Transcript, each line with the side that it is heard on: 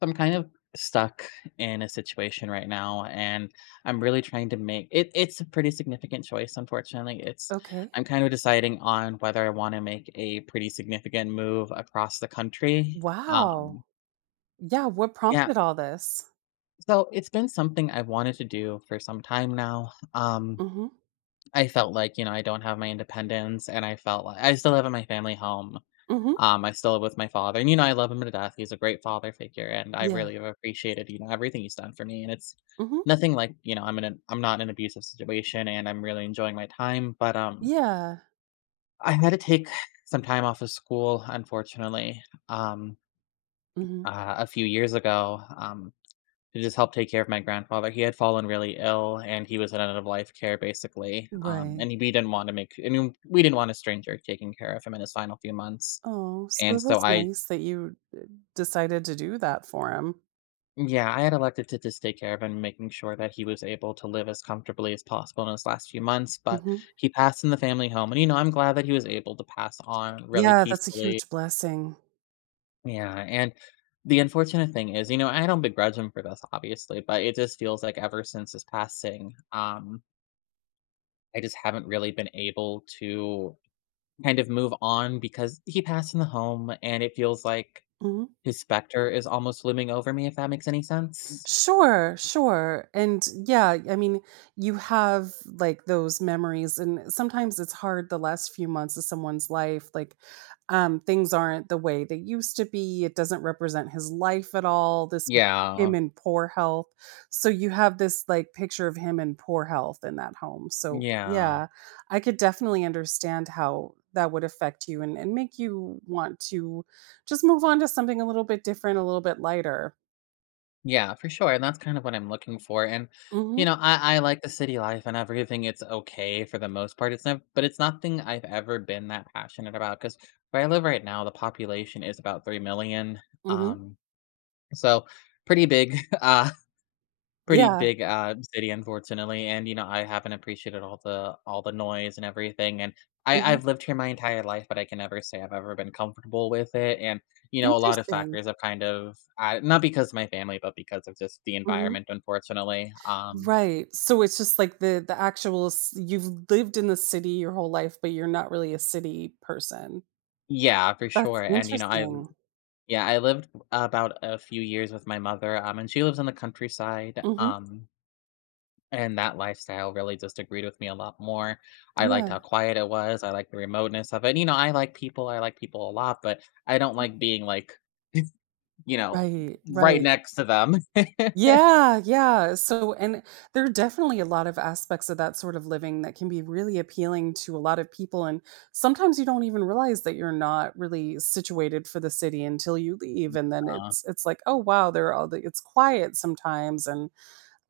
left: So, I'm kind of stuck in a situation right now, and I'm really trying to make it it's a pretty significant choice, unfortunately. It's
right: Okay.
left: I'm kind of deciding on whether I want to make a pretty significant move across the country.
right: Wow.
left: Um
right: Yeah, what
left: yeah,
right: prompted all this?
left: so it's been something I've wanted to do for some time now. Um
right: Mhm.
left: I felt like, I don't have my independence, and I felt like I still live in my family home.
right: Mhm.
left: I still live with my father, and, I love him to death. He's a great father figure, and I
right: Yeah.
left: really have appreciated, everything he's done for me, and it's
right: Mhm.
left: nothing like, I'm not in an abusive situation, and I'm really enjoying my time, but,
right: Yeah.
left: I had to take some time off of school, unfortunately, um,
right: Mhm.
left: a few years ago, to just help take care of my grandfather. He had fallen really ill, and he was in end-of-life care, basically,
right: Right.
left: and we didn't want to make I mean, we didn't want a stranger taking care of him in his final few months,
right: Oh, so
left: and
right: it
left: so
right: was
left: I
right: nice that you, decided to do that for him.
left: yeah, I had elected to just take care of him, making sure that he was able to live as comfortably as possible in his last few months. But
right: Mhm.
left: he passed in the family home. And, I'm glad that he was able to pass on really
right: Yeah, that's a
left: peacefully.
right: huge blessing.
left: Yeah. And the unfortunate thing is, I don't begrudge him for this, obviously, but it just feels like ever since his passing, I just haven't really been able to kind of move on because he passed in the home, and it feels like
right: Mhm.
left: his specter is almost looming over me, if that makes any sense.
right: Sure, sure. And yeah, I mean, you have like those memories, and sometimes it's hard the last few months of someone's life, like, things aren't the way they used to be. It doesn't represent his life at all. This is him
left: Yeah.
right: in poor health. So you have this, like, picture of him in poor health in that home. So
left: Yeah.
right: yeah, I could definitely understand how that would affect you, and make you want to just move on to something a little bit different, a little bit lighter.
left: Yeah, for sure, and that's kind of what I'm looking for. And,
right: Mhm.
left: I like the city life and everything. It's okay for the most part. It's not But it's nothing I've ever been that passionate about. Because where I live right now, the population is about 3 million,
right: Mhm.
left: um, so pretty big, uh Pretty
right: Yeah.
left: big, city, unfortunately. And, I haven't appreciated all the noise and everything, and
right: Mhm.
left: I've lived here my entire life, but I can never say I've ever been comfortable with it. And, a lot of
right: Interesting.
left: factors have kind of, not because of my family, but because of just the
right: Mhm.
left: environment, unfortunately.
right: Right. So it's just like the actual s you've lived in the city your whole life, but you're not really a city person.
left: Yeah, for
right: That's
left: sure, and, you know, I've
right: interesting.
left: yeah, I lived about a few years with my mother, and she lives in the countryside.
right: Mhm.
left: And that lifestyle really just agreed with me a lot more. I liked how
right: Yeah.
left: quiet it was. I liked the remoteness of it. I like people a lot, but I don't
right: Mm.
left: like being, like, you know,
right: Right,
left: right
right: right.
left: next to them.
right: Yeah, yeah. So, and there are definitely a lot of aspects of that sort of living that can be really appealing to a lot of people, and sometimes you don't even realize that you're not really situated for the city until you leave, and then
left: Uh,
right: it's like, "Oh, wow, there are all the" — it's quiet sometimes, and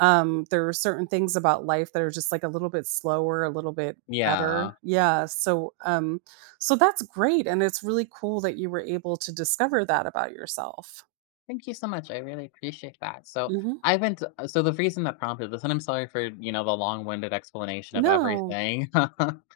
right: There are certain things about life that are just, like, a little bit slower, a little bit
left: yeah.
right: better. Yeah, so that's great, and it's really cool that you were able to discover that about yourself.
left: Thank you so much, I really appreciate that. So,
right: Mhm.
left: I went so the reason that prompted this, and I'm sorry for, the long-winded explanation of
right: No.
left: everything,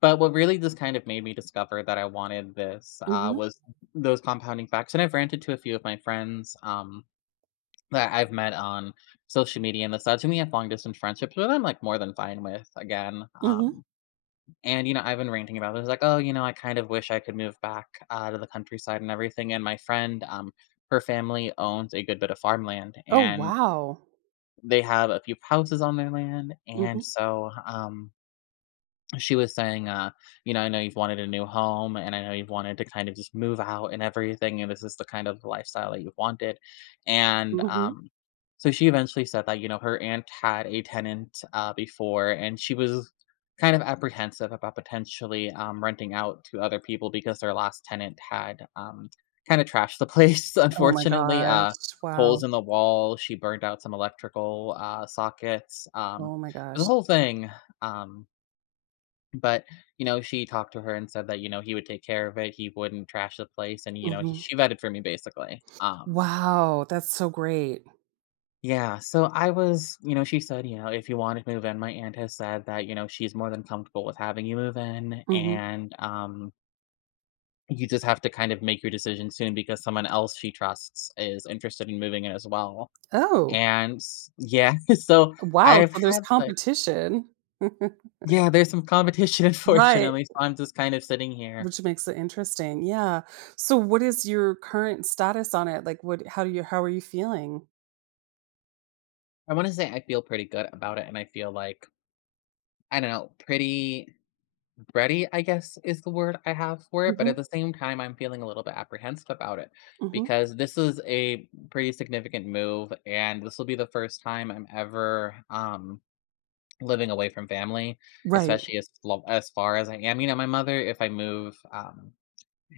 left: but what really just kind of made me discover that I wanted this,
right: Mhm.
left: was those compounding facts. And I've ranted to a few of my friends, that I've met on social media and the such, and we have long distance friendships, but I'm like more than fine with again.
right: Mhm.
left: And I've been ranting about this, like, oh, I kind of wish I could move back to the countryside and everything. And my friend, her family owns a good bit of farmland,
right: Oh,
left: and
right: wow.
left: they have a few houses on their land, and
right: Mhm.
left: so she was saying, I know you've wanted a new home, and I know you've wanted to kind of just move out and everything. And this is the kind of lifestyle that you've wanted. And
right: Mhm.
left: so she eventually said that, her aunt had a tenant before, and she was kind of apprehensive about potentially, renting out to other people because their last tenant had, kind of trashed the place,
right: Oh my
left: unfortunately.
right: gosh.
left: Uh,
right: Wow.
left: holes in the wall. She burned out some electrical, sockets. Um,
right: Oh my
left: it was a
right: gosh.
left: whole thing. Um, but, she talked to her and said that, he would take care of it, he wouldn't trash the place. And, he
right: Mhm.
left: she vetted for me basically. Um,
right: Wow, that's so great.
left: yeah, so I was you know, she said, "If you want to move in," my aunt has said that, she's more than comfortable with having you move in.
right: Mhm.
left: And, you just have to kind of make your decision soon because someone else she trusts is interested in moving in as well.
right: Oh,
left: And s yeah, so
right: wow,
left: I've
right: so there's
left: had, like
right: competition.
left: yeah, there's some competition,
right: Right.
left: unfortunately, so I'm just kind of sitting here.
right: Which makes it interesting, yeah. So what is your current status on it? Like, what how do you how are you feeling?
left: I wanna say I feel pretty good about it, and I feel like, I don't know, pretty ready, I guess, is the word I have for it. But at
right: Mhm,
left: the same time, I'm feeling a little bit apprehensive about it
right: mhm.
left: because this is a pretty significant move, and this will be the first time I'm ever, living away from family,
right: Right.
left: especially as far as I am. My mother,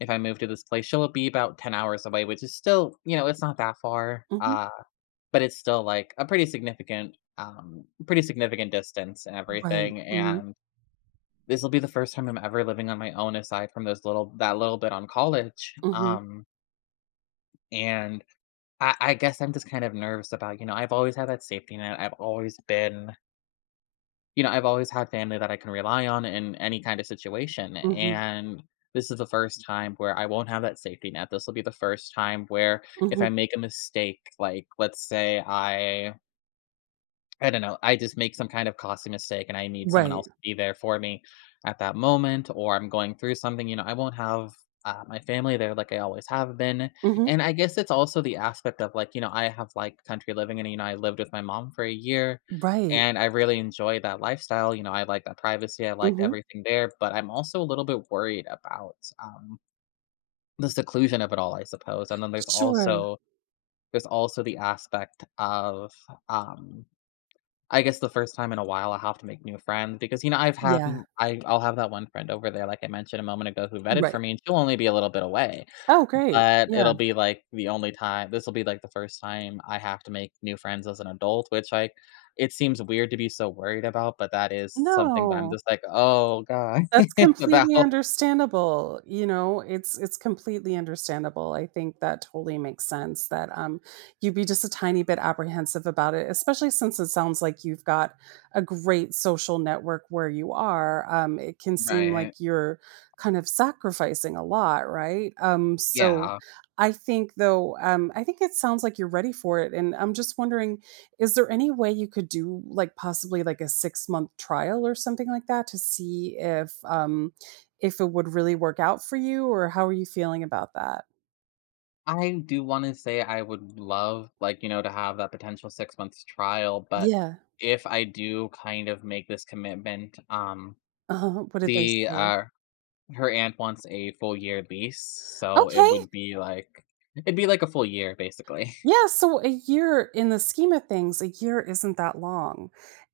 left: if I move to this place, she'll be about 10 hours away, which is still, it's not that far,
right: Mhm.
left: but it's still, like, a pretty significant distance and
right: Right.
left: everything.
right: Mhm,
left: And this'll be the first time I'm ever living on my own aside from those little that little bit on college,
right: mhm,
left: and I guess I'm just kind of nervous about, I've always had that safety net, I've always been you know, I've always had family that I can rely on in any kind of situation.
right: mhm,
left: And this is the first time where I won't have that safety net. This'll be the first time where, if
right: mhm.
left: I make a mistake, like, let's say I don't know, I just make some kind of costly mistake, and I need someone
right: Right.
left: else to be there for me at that moment, or I'm going through something. I won't have, my family there like I always have been.
right: Mhm.
left: And I guess it's also the aspect of like, I have like country living. And, I lived with my mom for a year,
right: Right.
left: and I really enjoy that lifestyle. I like that privacy, I liked
right: Mhm.
left: everything there, but I'm also a little bit worried about, um, the seclusion of it all, I suppose. And then there's
right: Sure.
left: also, there's also the aspect of, um, I guess the first time in a while I have to make new friends because, I've had
right: Yeah.
left: m I I'll have that one friend over there, like I mentioned a moment ago, who vetted for
right: Right.
left: me, and she'll only be a little bit away.
right: Oh, great.
left: But
right: Yeah.
left: it'll be, like, the only time this'll be, like, the first time I have to make new friends as an adult, which, like, it seems weird to be so worried about, but that is something that I'm
right: No.
left: just like, "Oh god,"
right: That's completely
left: about.
right: understandable, it's completely understandable. I think that totally makes sense that, you'd be just a tiny bit apprehensive about it, especially since it sounds like you've got a great social network where you are. It can seem like
left: Right.
right: you're kind of sacrificing a lot, right? So
left: Yeah.
right: I think, though, I think it sounds like you're ready for it, and I'm just wondering, is there any way you could do, like, possibly, like, a six-month trial or something like that to see if it would really work out for you, or how are you feeling about that?
left: I do wanna say I would love, like, to have that potential 6 months trial. But
right: Yeah.
left: if I do kind of make this commitment,
right: What did they
left: the,
right: say?
left: uh her aunt wants a full year lease, so
right: Okay,
left: it'd be like a full year basically.
right: yeah, so a year in the scheme of things, a year isn't that long.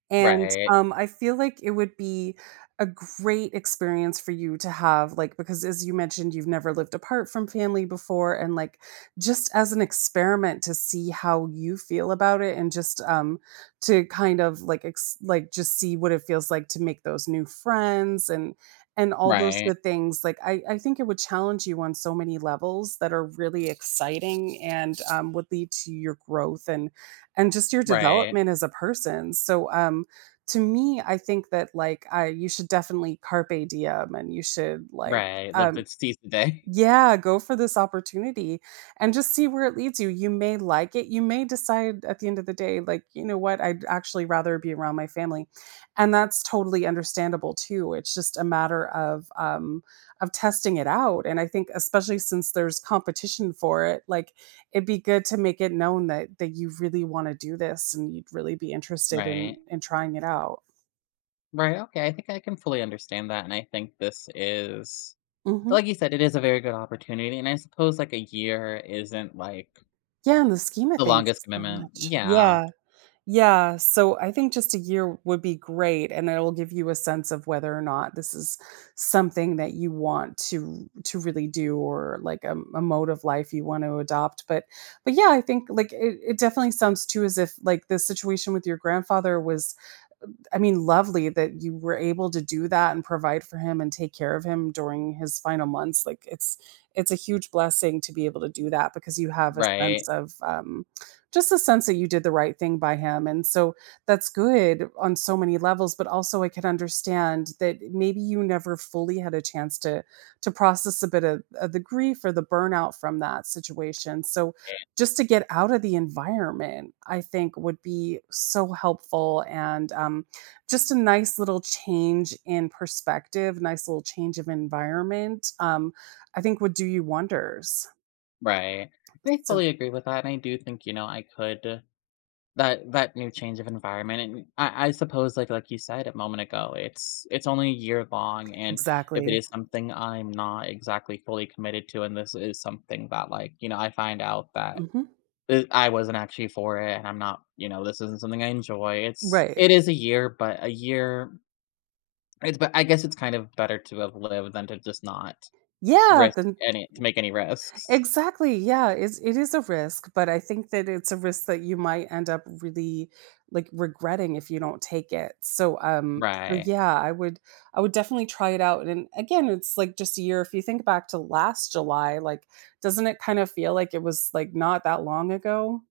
right: And,
left: Right,
right: I feel like it would be a great experience for you to have, like, because as you mentioned, you've never lived apart from family before, and, like, just as an experiment to see how you feel about it, and just, to kind of, like, just see what it feels like to make those new friends, and all those
left: right,
right: good things. Like, I think it would challenge you on so many levels that are really exciting and, would lead to your growth, and just your
left: right,
right: development as a person. So, to me, I think that, like, I you should definitely carpe diem, and you should, like,
left: right, live
right: um
left: to seize the day.
right: yeah, go for this opportunity and just see where it leads you. You may like it. You may decide at the end of the day, like, you know what, I'd actually rather be around my family. And that's totally understandable too. It's just a matter of testing it out. And I think, especially since there's competition for it, like, it'd be good to make it known that you really want to do this and you'd really be interested in
left: Right.
right: in trying it out.
left: Right, okay, I think I can fully understand that, and I think this is
right: Hmm.
left: like you said, it is a very good opportunity. And I suppose, like, a year isn't, like,
right: Yeah, and the scheme of
left: the
right: things
left: longest
right: is not
left: commitment.
right: much.
left: Yeah,
right: Yeah. Yeah, so I think just a year would be great, and it'll give you a sense of whether or not this is something that you want to really do, or like a mode of life you want to adopt. But yeah, I think, like, it definitely sounds too as if, like, the situation with your grandfather was, I mean, lovely that you were able to do that and provide for him and take care of him during his final months. Like, it's a huge blessing to be able to do that, because you have a sense
left: right,
right: of just a sense that you did the right thing by him, and so that's good on so many levels. But also, I can understand that maybe you never fully had a chance to process a bit of the grief or the burnout from that situation. So
left: eh,
right: just to get out of the environment, I think, would be so helpful, and, just a nice little change in perspective, nice little change of environment, I think would do you wonders.
left: right. And I
right: So
left: fully agree with that, and I do think, I could that new change of environment. And I suppose, like you said a moment ago, it's only a year long. And if it
right: exactly.
left: is something I'm not exactly fully committed to, and this is something that, like, I find out that,
right: Mhm.
left: I wasn't actually for it, and I'm not you know, this isn't something I enjoy. it's
right: Right.
left: it is a year, but a year it's but I guess it's kind of better to have lived than to just not.
right: Yeah,
left: Risk
right: then
left: any to make any risks.
right: exactly. Yeah, it is a risk, but I think that it's a risk that you might end up really, like, regretting if you don't take it. So
left: Right.
right: yeah, I would definitely try it out. And again, it's like just a year. If you think back to last July, like, doesn't it kind of feel like it was, like, not that long ago?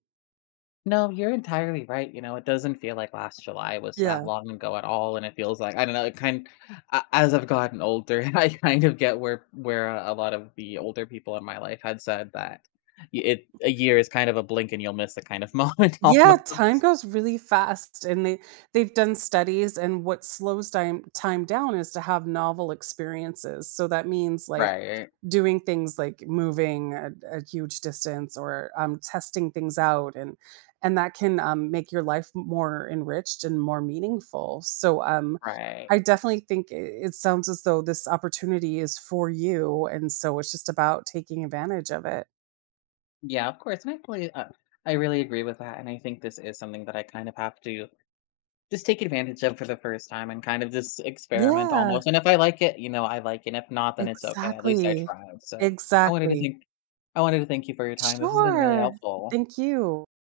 left: No, you're entirely right, it doesn't feel like last July was that
right: Yeah.
left: long ago at all. And it feels like, I don't know, it kind a as I've gotten older, I kind of get where a lot of the older people in my life had said that, y it a year is kind of a blink and you'll miss it kind of moment
right: Yeah,
left: almost.
right: time goes really fast, and they've done studies, and what slows time down is to have novel experiences. So that means like
left: Right,
right: doing things like moving a huge distance, or, testing things out, and that can, make your life more enriched and more meaningful. So,
left: right.
right: I definitely think it sounds as though this opportunity is for you, and so it's just about taking advantage of it.
left: Yeah, of course. And I really agree with that, and I think this is something that I kind of have to just take advantage of for the first time and kind of just experiment
right: Yeah,
left: almost. And if I like it, I like it. And if not, then it's okay, at least I
right: exactly.
left: tried. So I wanted to
right: Exactly.
left: thank I wanted to thank you for your time. This has been really
right: Sure.
left: helpful.
right: Thank you.